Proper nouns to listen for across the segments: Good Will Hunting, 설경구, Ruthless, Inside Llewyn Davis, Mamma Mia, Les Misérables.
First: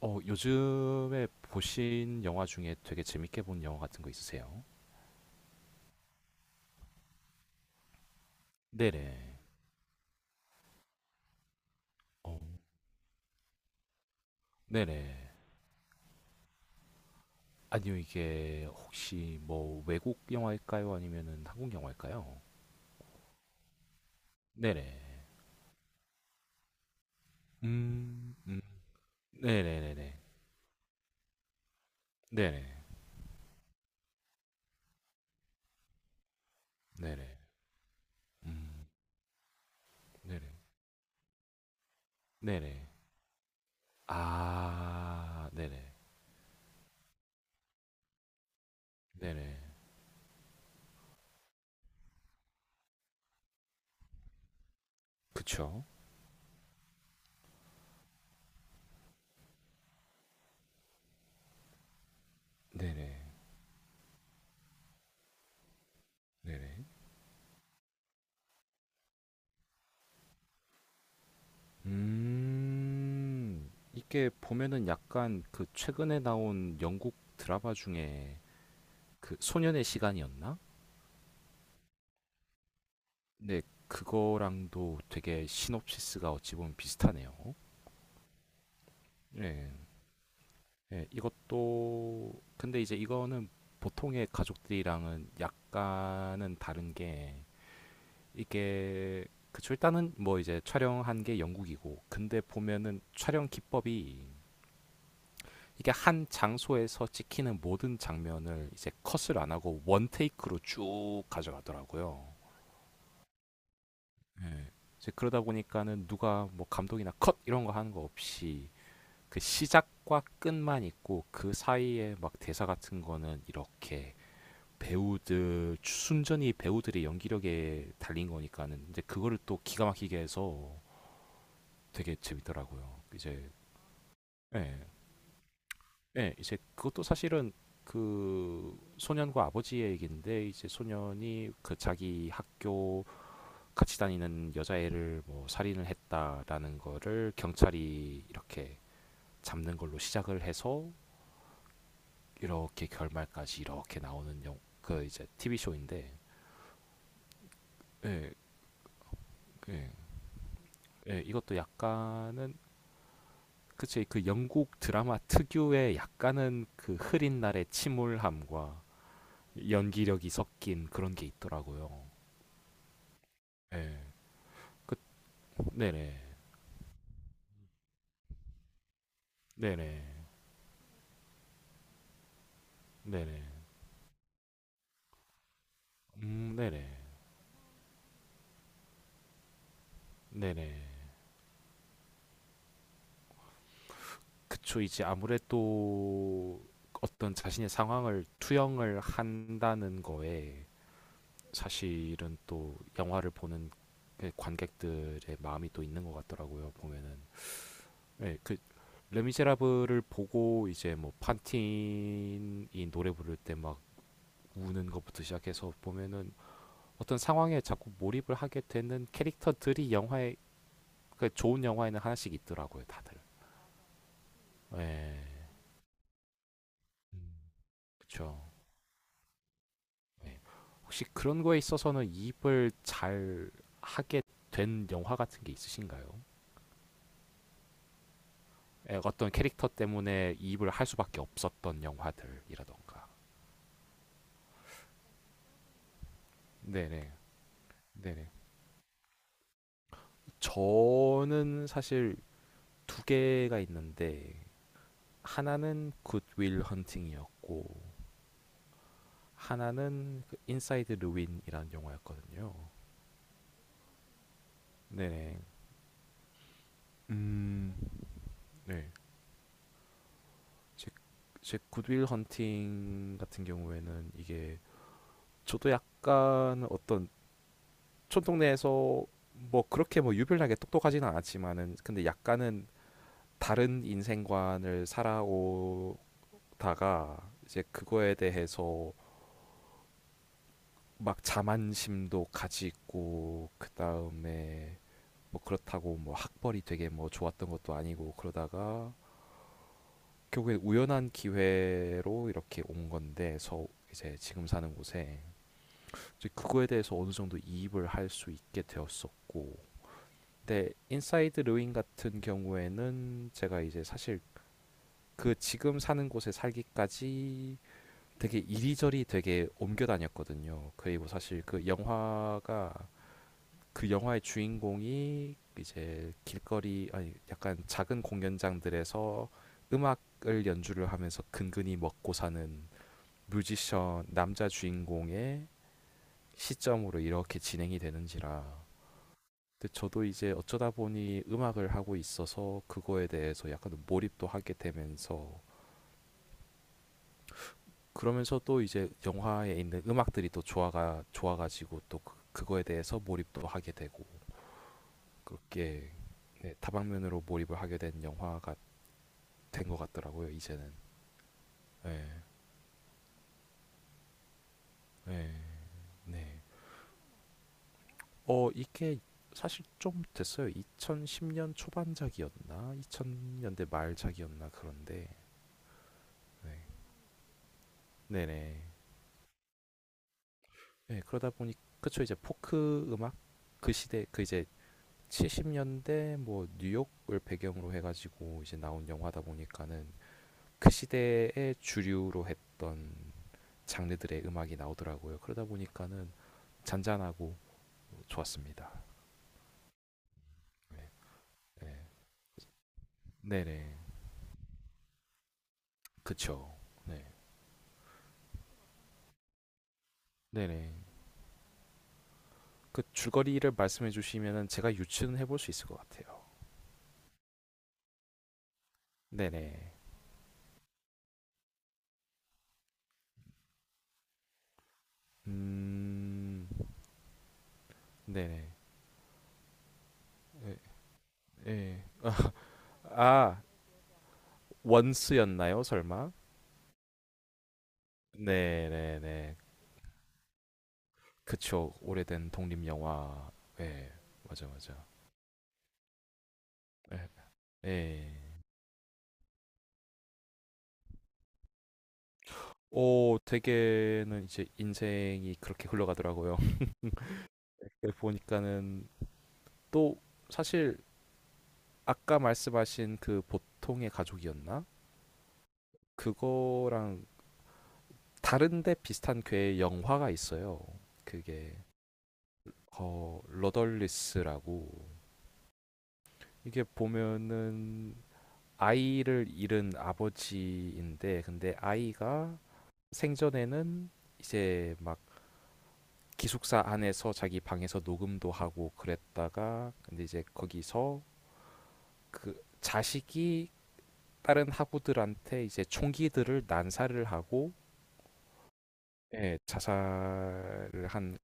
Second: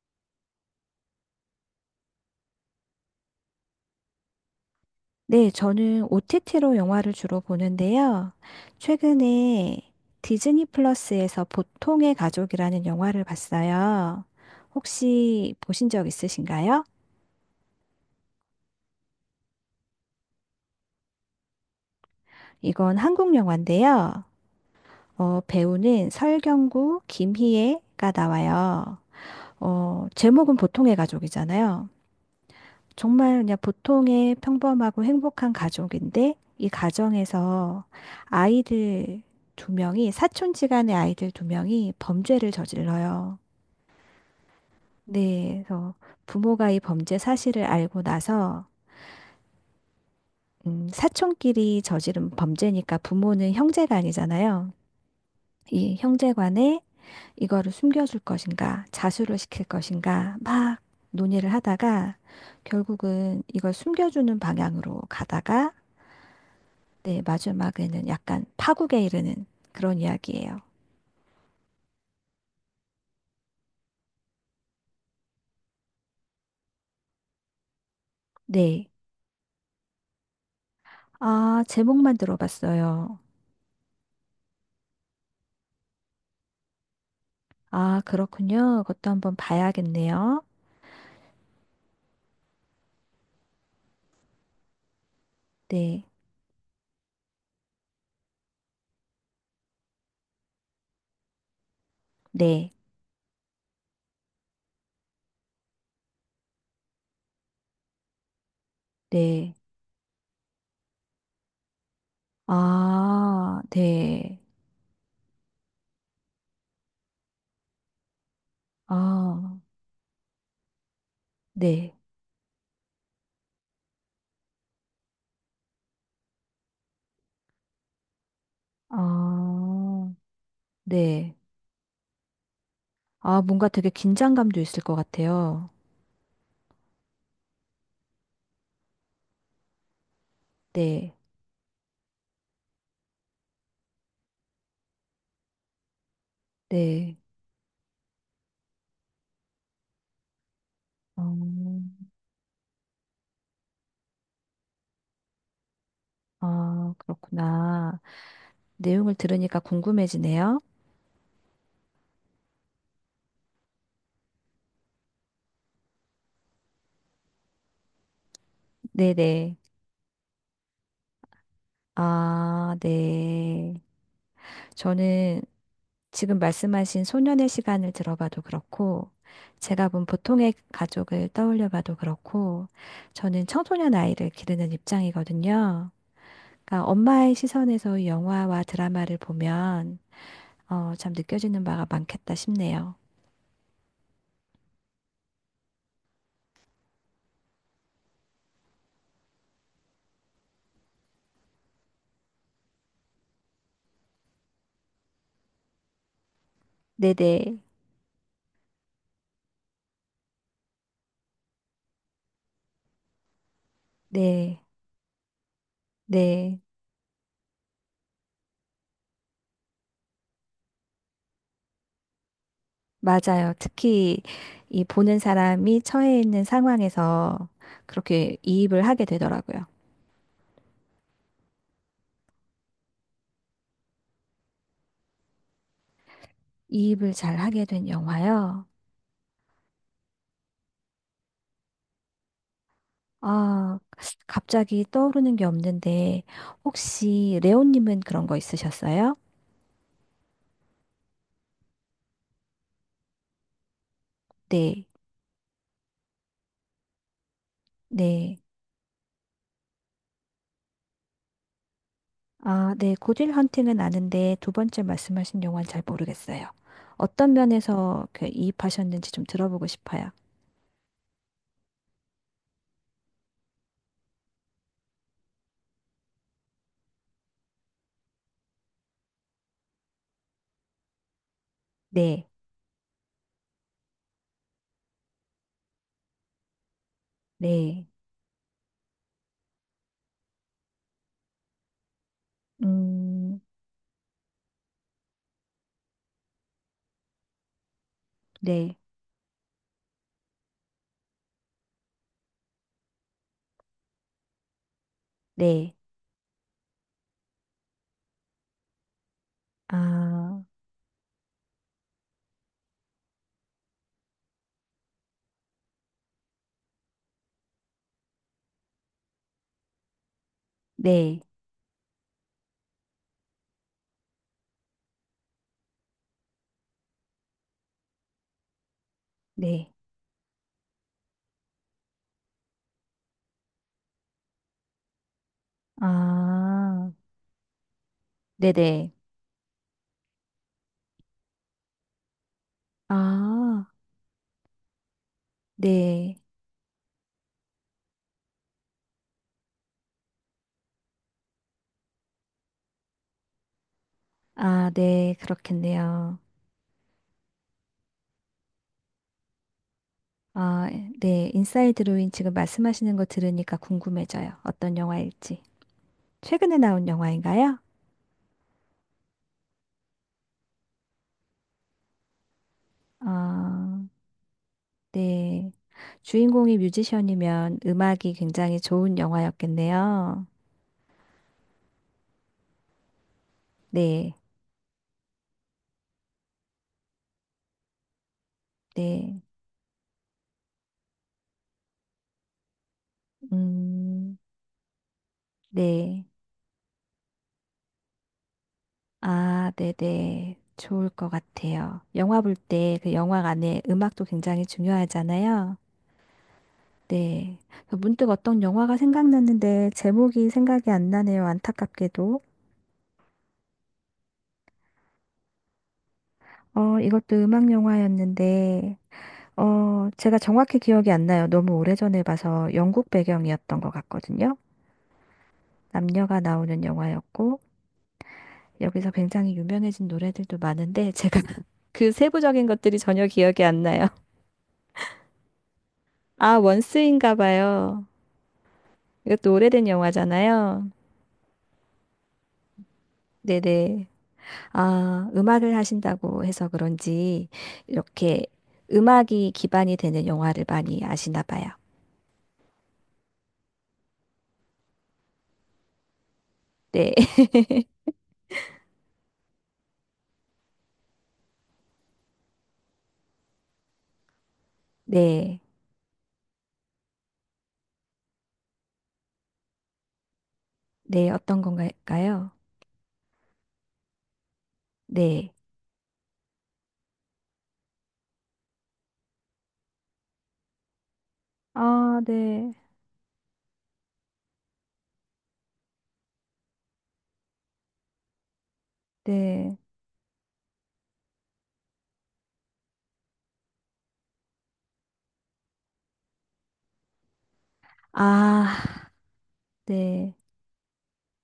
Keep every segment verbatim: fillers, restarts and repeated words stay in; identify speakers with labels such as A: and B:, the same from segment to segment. A: 어, 요즘에 보신 영화 중에 되게 재밌게 본 영화 같은 거 있으세요?
B: 네, 저는 오티티로 영화를 주로 보는데요.
A: 네네.
B: 최근에 디즈니 플러스에서 보통의
A: 어,
B: 가족이라는 영화를 봤어요.
A: 네네.
B: 혹시 보신 적 있으신가요?
A: 아니요, 이게 혹시 뭐 외국 영화일까요? 아니면은 한국 영화일까요?
B: 이건 한국 영화인데요.
A: 네네.
B: 어, 배우는 설경구, 김희애가
A: 음, 음,
B: 나와요. 어,
A: 네네네네.
B: 제목은 보통의 가족이잖아요.
A: 네네.
B: 정말 그냥 보통의 평범하고 행복한 가족인데 이
A: 네네.
B: 가정에서
A: 음,
B: 아이들 두 명이
A: 네네.
B: 사촌지간의 아이들 두 명이 범죄를
A: 네네.
B: 저질러요.
A: 아,
B: 네,
A: 네네.
B: 그래서 부모가 이 범죄 사실을 알고 나서
A: 네네.
B: 음, 사촌끼리 저지른 범죄니까 부모는 형제간이잖아요.
A: 그쵸?
B: 이 형제간에 이거를 숨겨줄 것인가, 자수를 시킬 것인가 막 논의를 하다가
A: 네네.
B: 결국은 이걸 숨겨주는 방향으로 가다가
A: 네네.
B: 네, 마지막에는 약간 파국에 이르는 그런 이야기예요.
A: 음, 이게 보면은 약간 그 최근에 나온 영국 드라마 중에
B: 네.
A: 그 소년의 시간이었나?
B: 아, 제목만 들어봤어요.
A: 네, 그거랑도 되게 시놉시스가 어찌 보면 비슷하네요.
B: 아, 그렇군요. 그것도 한번
A: 예,
B: 봐야겠네요.
A: 예, 이것도, 근데 이제 이거는 보통의 가족들이랑은
B: 네,
A: 약간은 다른 게 이게, 그쵸, 일단은 뭐 이제 촬영한 게 영국이고, 근데
B: 네,
A: 보면은 촬영 기법이 이게 한 장소에서 찍히는 모든 장면을 이제 컷을 안
B: 네.
A: 하고 원 테이크로 쭉 가져가더라고요.
B: 아, 네.
A: 네. 이제 그러다 보니까는 누가 뭐 감독이나 컷 이런 거 하는 거 없이 그
B: 아,
A: 시작과 끝만 있고 그
B: 네.
A: 사이에 막 대사 같은 거는 이렇게 배우들 순전히 배우들의 연기력에 달린 거니까는 이제 그거를 또 기가
B: 아,
A: 막히게 해서
B: 네.
A: 되게 재밌더라고요.
B: 아,
A: 이제
B: 뭔가 되게 긴장감도
A: 네.
B: 있을 것 같아요.
A: 예, 이제 그것도 사실은 그 소년과 아버지의 얘기인데 이제
B: 네,
A: 소년이 그 자기 학교 같이 다니는 여자애를 뭐 살인을 했다라는
B: 네.
A: 거를 경찰이 이렇게 잡는 걸로 시작을 해서
B: 어,
A: 이렇게 결말까지 이렇게 나오는 영, 그 이제 티비 쇼인데
B: 아, 그렇구나.
A: 예,
B: 내용을 들으니까
A: 그 예,
B: 궁금해지네요.
A: 예, 이것도 약간은 그치 그 영국 드라마 특유의 약간은 그 흐린 날의 침울함과
B: 네네.
A: 연기력이 섞인 그런 게 있더라고요.
B: 아, 네.
A: 예. 그
B: 저는
A: 네네.
B: 지금 말씀하신 소년의 시간을 들어봐도 그렇고, 제가 본
A: 네네.
B: 보통의 가족을 떠올려봐도 그렇고,
A: 네네.
B: 저는 청소년 아이를 기르는 입장이거든요.
A: 음,
B: 그러니까
A: 네네.
B: 엄마의 시선에서 이 영화와 드라마를 보면,
A: 네네.
B: 어, 참 느껴지는 바가 많겠다 싶네요.
A: 그쵸. 이제 아무래도 어떤 자신의 상황을 투영을 한다는 거에 사실은 또 영화를 보는 그 관객들의 마음이 또 있는 것 같더라고요.
B: 네네,
A: 보면은.
B: 네,
A: 네, 그 레미제라블을 보고 이제 뭐 판틴이 노래 부를 때 막
B: 네,
A: 우는 것부터 시작해서 보면은
B: 네.
A: 어떤 상황에 자꾸 몰입을 하게 되는 캐릭터들이 영화에 그 좋은 영화에는 하나씩 있더라고요, 다들.
B: 맞아요. 특히 이
A: 네,
B: 보는 사람이 처해 있는 상황에서 그렇게
A: 그렇죠.
B: 이입을 하게 되더라고요.
A: 네. 혹시 그런 거에 있어서는 이입을 잘 하게 된 영화 같은 게 있으신가요?
B: 이입을 잘 하게 된 영화요.
A: 예, 어떤 캐릭터 때문에 이입을 할 수밖에 없었던 영화들이라던가.
B: 아, 갑자기 떠오르는 게 없는데,
A: 네네.
B: 혹시 레오님은 그런
A: 네네.
B: 거 있으셨어요?
A: 저는 사실 두 개가 있는데
B: 네,
A: 하나는 굿윌 헌팅이었고
B: 네.
A: 하나는 그 인사이드 루 n 이라는 영화였거든요.
B: 아, 네. 고딜 헌팅은 아는데 두 번째
A: 네네.
B: 말씀하신 영화는 잘 모르겠어요. 어떤
A: 음,
B: 면에서 그
A: 네.
B: 이입하셨는지 좀 들어보고 싶어요.
A: 제, 제 굿윌 헌팅 같은 경우에는 이게 저도 약간 어떤 촌동네에서 뭐 그렇게 뭐 유별나게 똑똑하지는 않았지만은 근데
B: 네,
A: 약간은 다른 인생관을 살아오다가 이제
B: 네.
A: 그거에 대해서 막 자만심도
B: 음,
A: 가지고 그 다음에 뭐 그렇다고 뭐 학벌이 되게 뭐 좋았던 것도 아니고
B: 네,
A: 그러다가 결국에 우연한 기회로 이렇게 온 건데 서 이제 지금 사는 곳에
B: 네.
A: 그거에 대해서 어느 정도 이입을 할 수 있게 되었었고
B: 아,
A: 근데 인사이드 르윈 같은 경우에는 제가 이제 사실 그 지금 사는 곳에 살기까지 되게 이리저리 되게 옮겨 다녔거든요. 그리고
B: 네,
A: 사실 그 영화가 그 영화의 주인공이 이제 길거리 아니 약간 작은 공연장들에서
B: 네.
A: 음악을 연주를 하면서 근근히 먹고 사는 뮤지션 남자 주인공의
B: 아,
A: 시점으로 이렇게 진행이 되는지라
B: 네네.
A: 근데 저도 이제 어쩌다 보니 음악을 하고 있어서 그거에 대해서
B: 아,
A: 약간 몰입도 하게 되면서
B: 네.
A: 그러면서 또 이제 영화에 있는 음악들이 또 좋아가 좋아가지고 또 그, 그거에 대해서 몰입도 하게 되고
B: 아, 네.
A: 그렇게
B: 그렇겠네요.
A: 네, 다방면으로 몰입을 하게 된 영화가 된 것 같더라고요
B: 아,
A: 이제는
B: 네. 인사이드
A: 네,
B: 로인 지금 말씀하시는 거 들으니까 궁금해져요. 어떤
A: 네,
B: 영화일지.
A: 네.
B: 최근에 나온 영화인가요?
A: 어 이게 사실 좀 됐어요 이천십 년 초반작이었나 이천 년대
B: 아,
A: 말작이었나 그런데
B: 네.
A: 네.
B: 주인공이 뮤지션이면 음악이 굉장히
A: 네네
B: 좋은 영화였겠네요.
A: 예, 그러다 보니 그쵸 이제 포크 음악 그 시대
B: 네.
A: 그 이제 칠십 년대 뭐 뉴욕을 배경으로 해가지고 이제 나온
B: 네.
A: 영화다 보니까는 그 시대의 주류로 했던
B: 음,
A: 장르들의 음악이 나오더라고요. 그러다
B: 네.
A: 보니까는 잔잔하고 좋았습니다.
B: 아, 네네. 좋을
A: 네,
B: 것 같아요.
A: 네,
B: 영화 볼 때 그 영화 안에
A: 네네,
B: 음악도 굉장히 중요하잖아요.
A: 그쵸. 네,
B: 네. 문득 어떤 영화가 생각났는데 제목이 생각이
A: 네네.
B: 안 나네요. 안타깝게도.
A: 그 줄거리를 말씀해 주시면은 제가 유추는 해볼 수 있을 것 같아요.
B: 어, 이것도 음악 영화였는데,
A: 네네,
B: 어, 제가 정확히 기억이 안 나요. 너무 오래전에 봐서 영국 배경이었던 것 같거든요. 남녀가
A: 음,
B: 나오는 영화였고,
A: 네네,
B: 여기서 굉장히 유명해진 노래들도
A: 예,
B: 많은데, 제가
A: 예.
B: 그 세부적인 것들이 전혀
A: 아,
B: 기억이 안 나요.
A: 원스였나요, 설마?
B: 아, 원스인가 봐요.
A: 네, 네,
B: 이것도
A: 네.
B: 오래된 영화잖아요.
A: 그쵸. 오래된 독립 영화.
B: 네네.
A: 네, 맞아, 맞아.
B: 아, 음악을 하신다고 해서
A: 네.
B: 그런지, 이렇게
A: 네.
B: 음악이 기반이 되는 영화를 많이 아시나 봐요.
A: 오, 되게는 이제 인생이 그렇게 흘러가더라고요.
B: 네.
A: 네, 보니까는 또 사실 아까 말씀하신 그 보통의 가족이었나?
B: 네.
A: 그거랑 다른데 비슷한 괴의 영화가 있어요.
B: 네, 어떤
A: 그게
B: 건가요?
A: 어, 러덜리스라고
B: 네.
A: 이게 보면은 아이를 잃은 아버지인데 근데
B: 아,
A: 아이가
B: 네,
A: 생전에는 이제 막 기숙사 안에서 자기 방에서 녹음도 하고
B: 네,
A: 그랬다가 근데 이제 거기서 그 자식이 다른 학우들한테 이제 총기들을 난사를 하고
B: 아,
A: 예,
B: 네,
A: 자살을 한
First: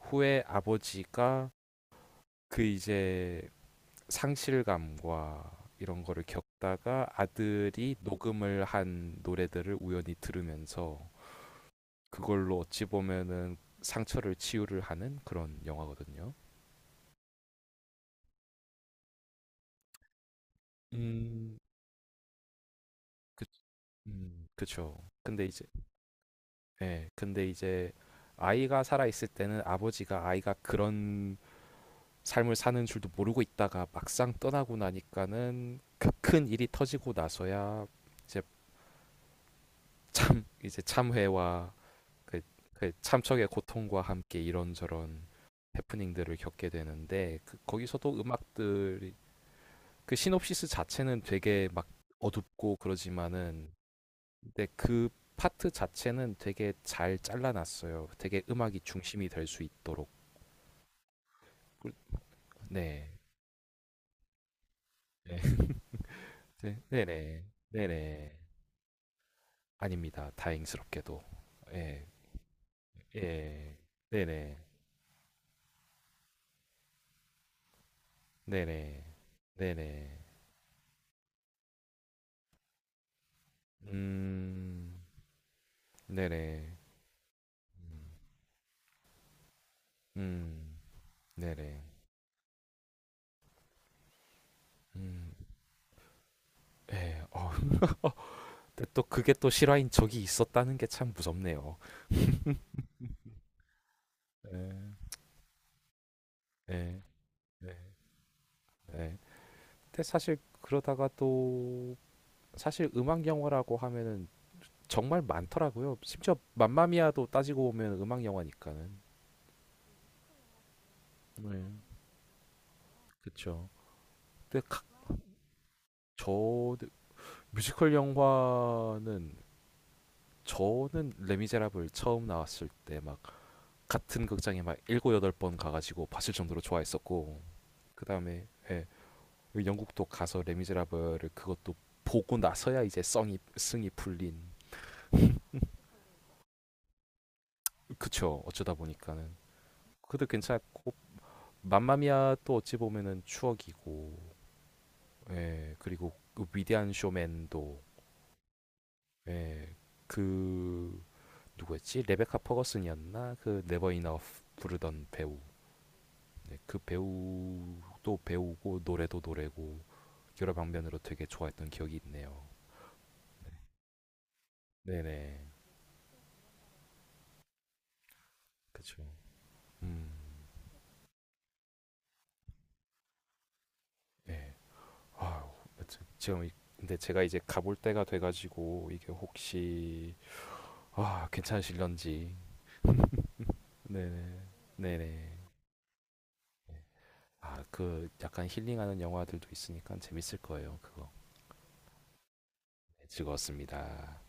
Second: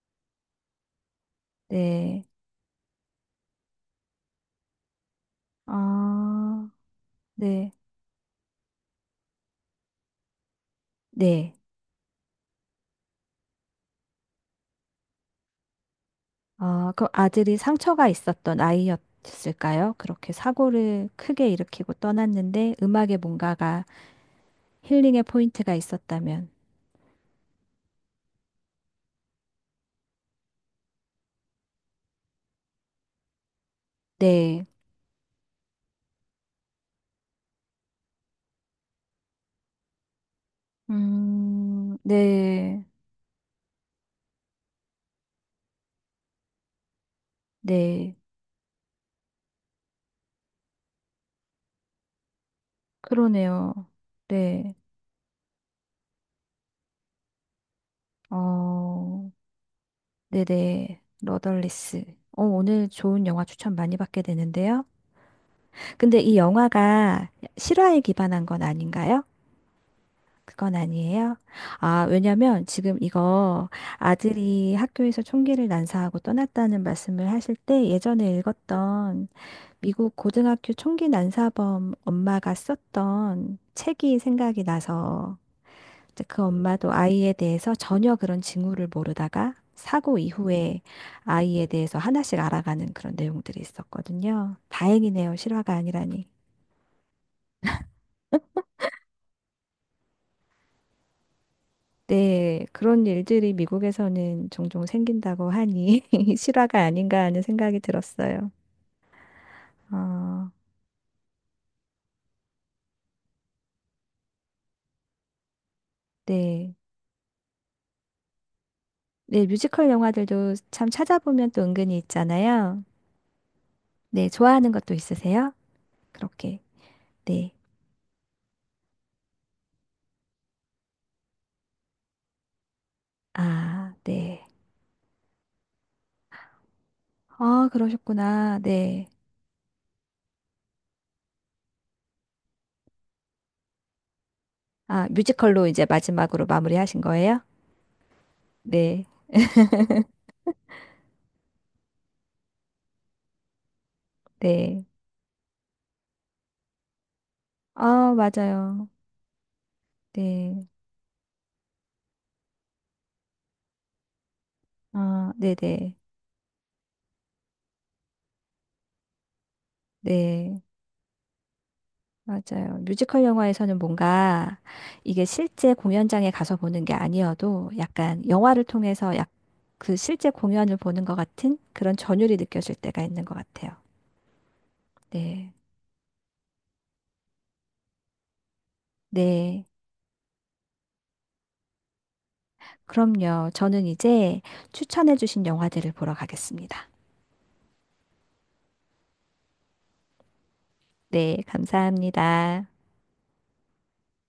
A: 후에 아버지가
B: 네,
A: 그 이제 상실감과 이런 거를
B: 아,
A: 겪다가
B: 네.
A: 아들이 녹음을 한 노래들을 우연히 들으면서
B: 네.
A: 그걸로 어찌 보면은 상처를 치유를 하는 그런 영화거든요.
B: 아, 그럼 아들이 상처가 있었던 아이였을까요? 그렇게 사고를 크게
A: 음,
B: 일으키고 떠났는데 음악에
A: 그,
B: 뭔가가
A: 음, 그쵸.
B: 힐링의
A: 근데 이제,
B: 포인트가 있었다면.
A: 예, 근데 이제 아이가 살아있을 때는 아버지가 아이가 그런 삶을 사는 줄도 모르고 있다가 막상
B: 네,
A: 떠나고 나니까는 그 큰 일이 터지고 나서야 이제 참, 이제 참회와
B: 음,
A: 그,
B: 네,
A: 그 참척의 고통과 함께 이런저런 해프닝들을 겪게 되는데 그,
B: 네,
A: 거기서도 음악들이 그 시놉시스 자체는 되게 막 어둡고 그러지만은
B: 그러네요.
A: 근데
B: 네,
A: 그 파트 자체는 되게 잘 잘라놨어요. 되게 음악이 중심이
B: 어,
A: 될 수 있도록.
B: 네네.
A: 꿀-
B: 러덜리스. 어, 오늘
A: 네.
B: 좋은 영화 추천 많이 받게 되는데요.
A: 네.
B: 근데 이
A: 네,
B: 영화가
A: 네네.
B: 실화에
A: 네네.
B: 기반한 건 아닌가요?
A: 아닙니다.
B: 그건
A: 다행스럽게도.
B: 아니에요. 아,
A: 예.
B: 왜냐면 지금 이거
A: 예. 네네.
B: 아들이 학교에서 총기를 난사하고 떠났다는 말씀을 하실 때 예전에
A: 네네.
B: 읽었던 미국
A: 네네.
B: 고등학교 총기 난사범 엄마가 썼던 책이 생각이
A: 음.
B: 나서 이제 그
A: 네네.
B: 엄마도 아이에 대해서
A: 음.
B: 전혀 그런 징후를 모르다가 사고
A: 음.
B: 이후에 아이에
A: 네네.
B: 대해서 하나씩 알아가는 그런 내용들이 있었거든요.
A: 음.
B: 다행이네요. 실화가 아니라니.
A: 예. 어. 어, 근데 또 그게 또 실화인 적이 있었다는 게 참 무섭네요.
B: 네, 그런 일들이 미국에서는 종종
A: 네.
B: 생긴다고 하니 실화가
A: 네.
B: 아닌가 하는
A: 네.
B: 생각이 들었어요.
A: 네. 근데 사실
B: 어,
A: 그러다가 또 사실 음악 영화라고 하면은 정말 많더라고요. 심지어
B: 네.
A: 맘마미아도 따지고 보면 음악 영화니까는.
B: 네, 뮤지컬 영화들도 참 찾아보면
A: 네.
B: 또 은근히 있잖아요.
A: 그쵸.
B: 네,
A: 근데
B: 좋아하는
A: 각,
B: 것도 있으세요? 그렇게.
A: 저
B: 네.
A: 뮤지컬 영화는 저는 레미제라블 처음 나왔을 때 막
B: 아,
A: 같은
B: 네.
A: 극장에 막 일곱 여덟 번 가가지고 봤을 정도로 좋아했었고
B: 아,
A: 그 다음에
B: 그러셨구나.
A: 예,
B: 네.
A: 그 영국도 가서 레미제라블을 그것도 보고 나서야 이제 성이 승이 풀린
B: 아, 뮤지컬로 이제 마지막으로 마무리하신 거예요?
A: 그쵸. 어쩌다
B: 네.
A: 보니까는. 그래도 괜찮고, 맘마미아 또 어찌 보면은 추억이고,
B: 네.
A: 예, 그리고 그 위대한 쇼맨도,
B: 아, 맞아요.
A: 예,
B: 네.
A: 그, 누구였지? 레베카 퍼거슨이었나? 그 네버 이너프 부르던
B: 아,
A: 배우.
B: 네네. 네.
A: 네, 그 배우도 배우고, 노래도 노래고, 여러
B: 네.
A: 방면으로 되게 좋아했던 기억이 있네요.
B: 맞아요. 뮤지컬 영화에서는 뭔가 이게
A: 네네.
B: 실제 공연장에 가서 보는 게 아니어도 약간 영화를
A: 그쵸.
B: 통해서 약 그
A: 음,
B: 실제 공연을 보는 것 같은 그런 전율이 느껴질 때가 있는 것 같아요.
A: 예. 아유,
B: 네.
A: 여튼 지금, 이- 근데 제가 이제 가볼 때가 돼가지고, 이게
B: 네.
A: 혹시, 아, 괜찮으실런지.
B: 그럼요. 저는
A: 네네.
B: 이제
A: 네네.
B: 추천해주신 영화들을 보러 가겠습니다.
A: 아, 그 약간 힐링하는 영화들도 있으니까 재밌을 거예요, 그거.
B: 네. 감사합니다.
A: 네, 즐거웠습니다.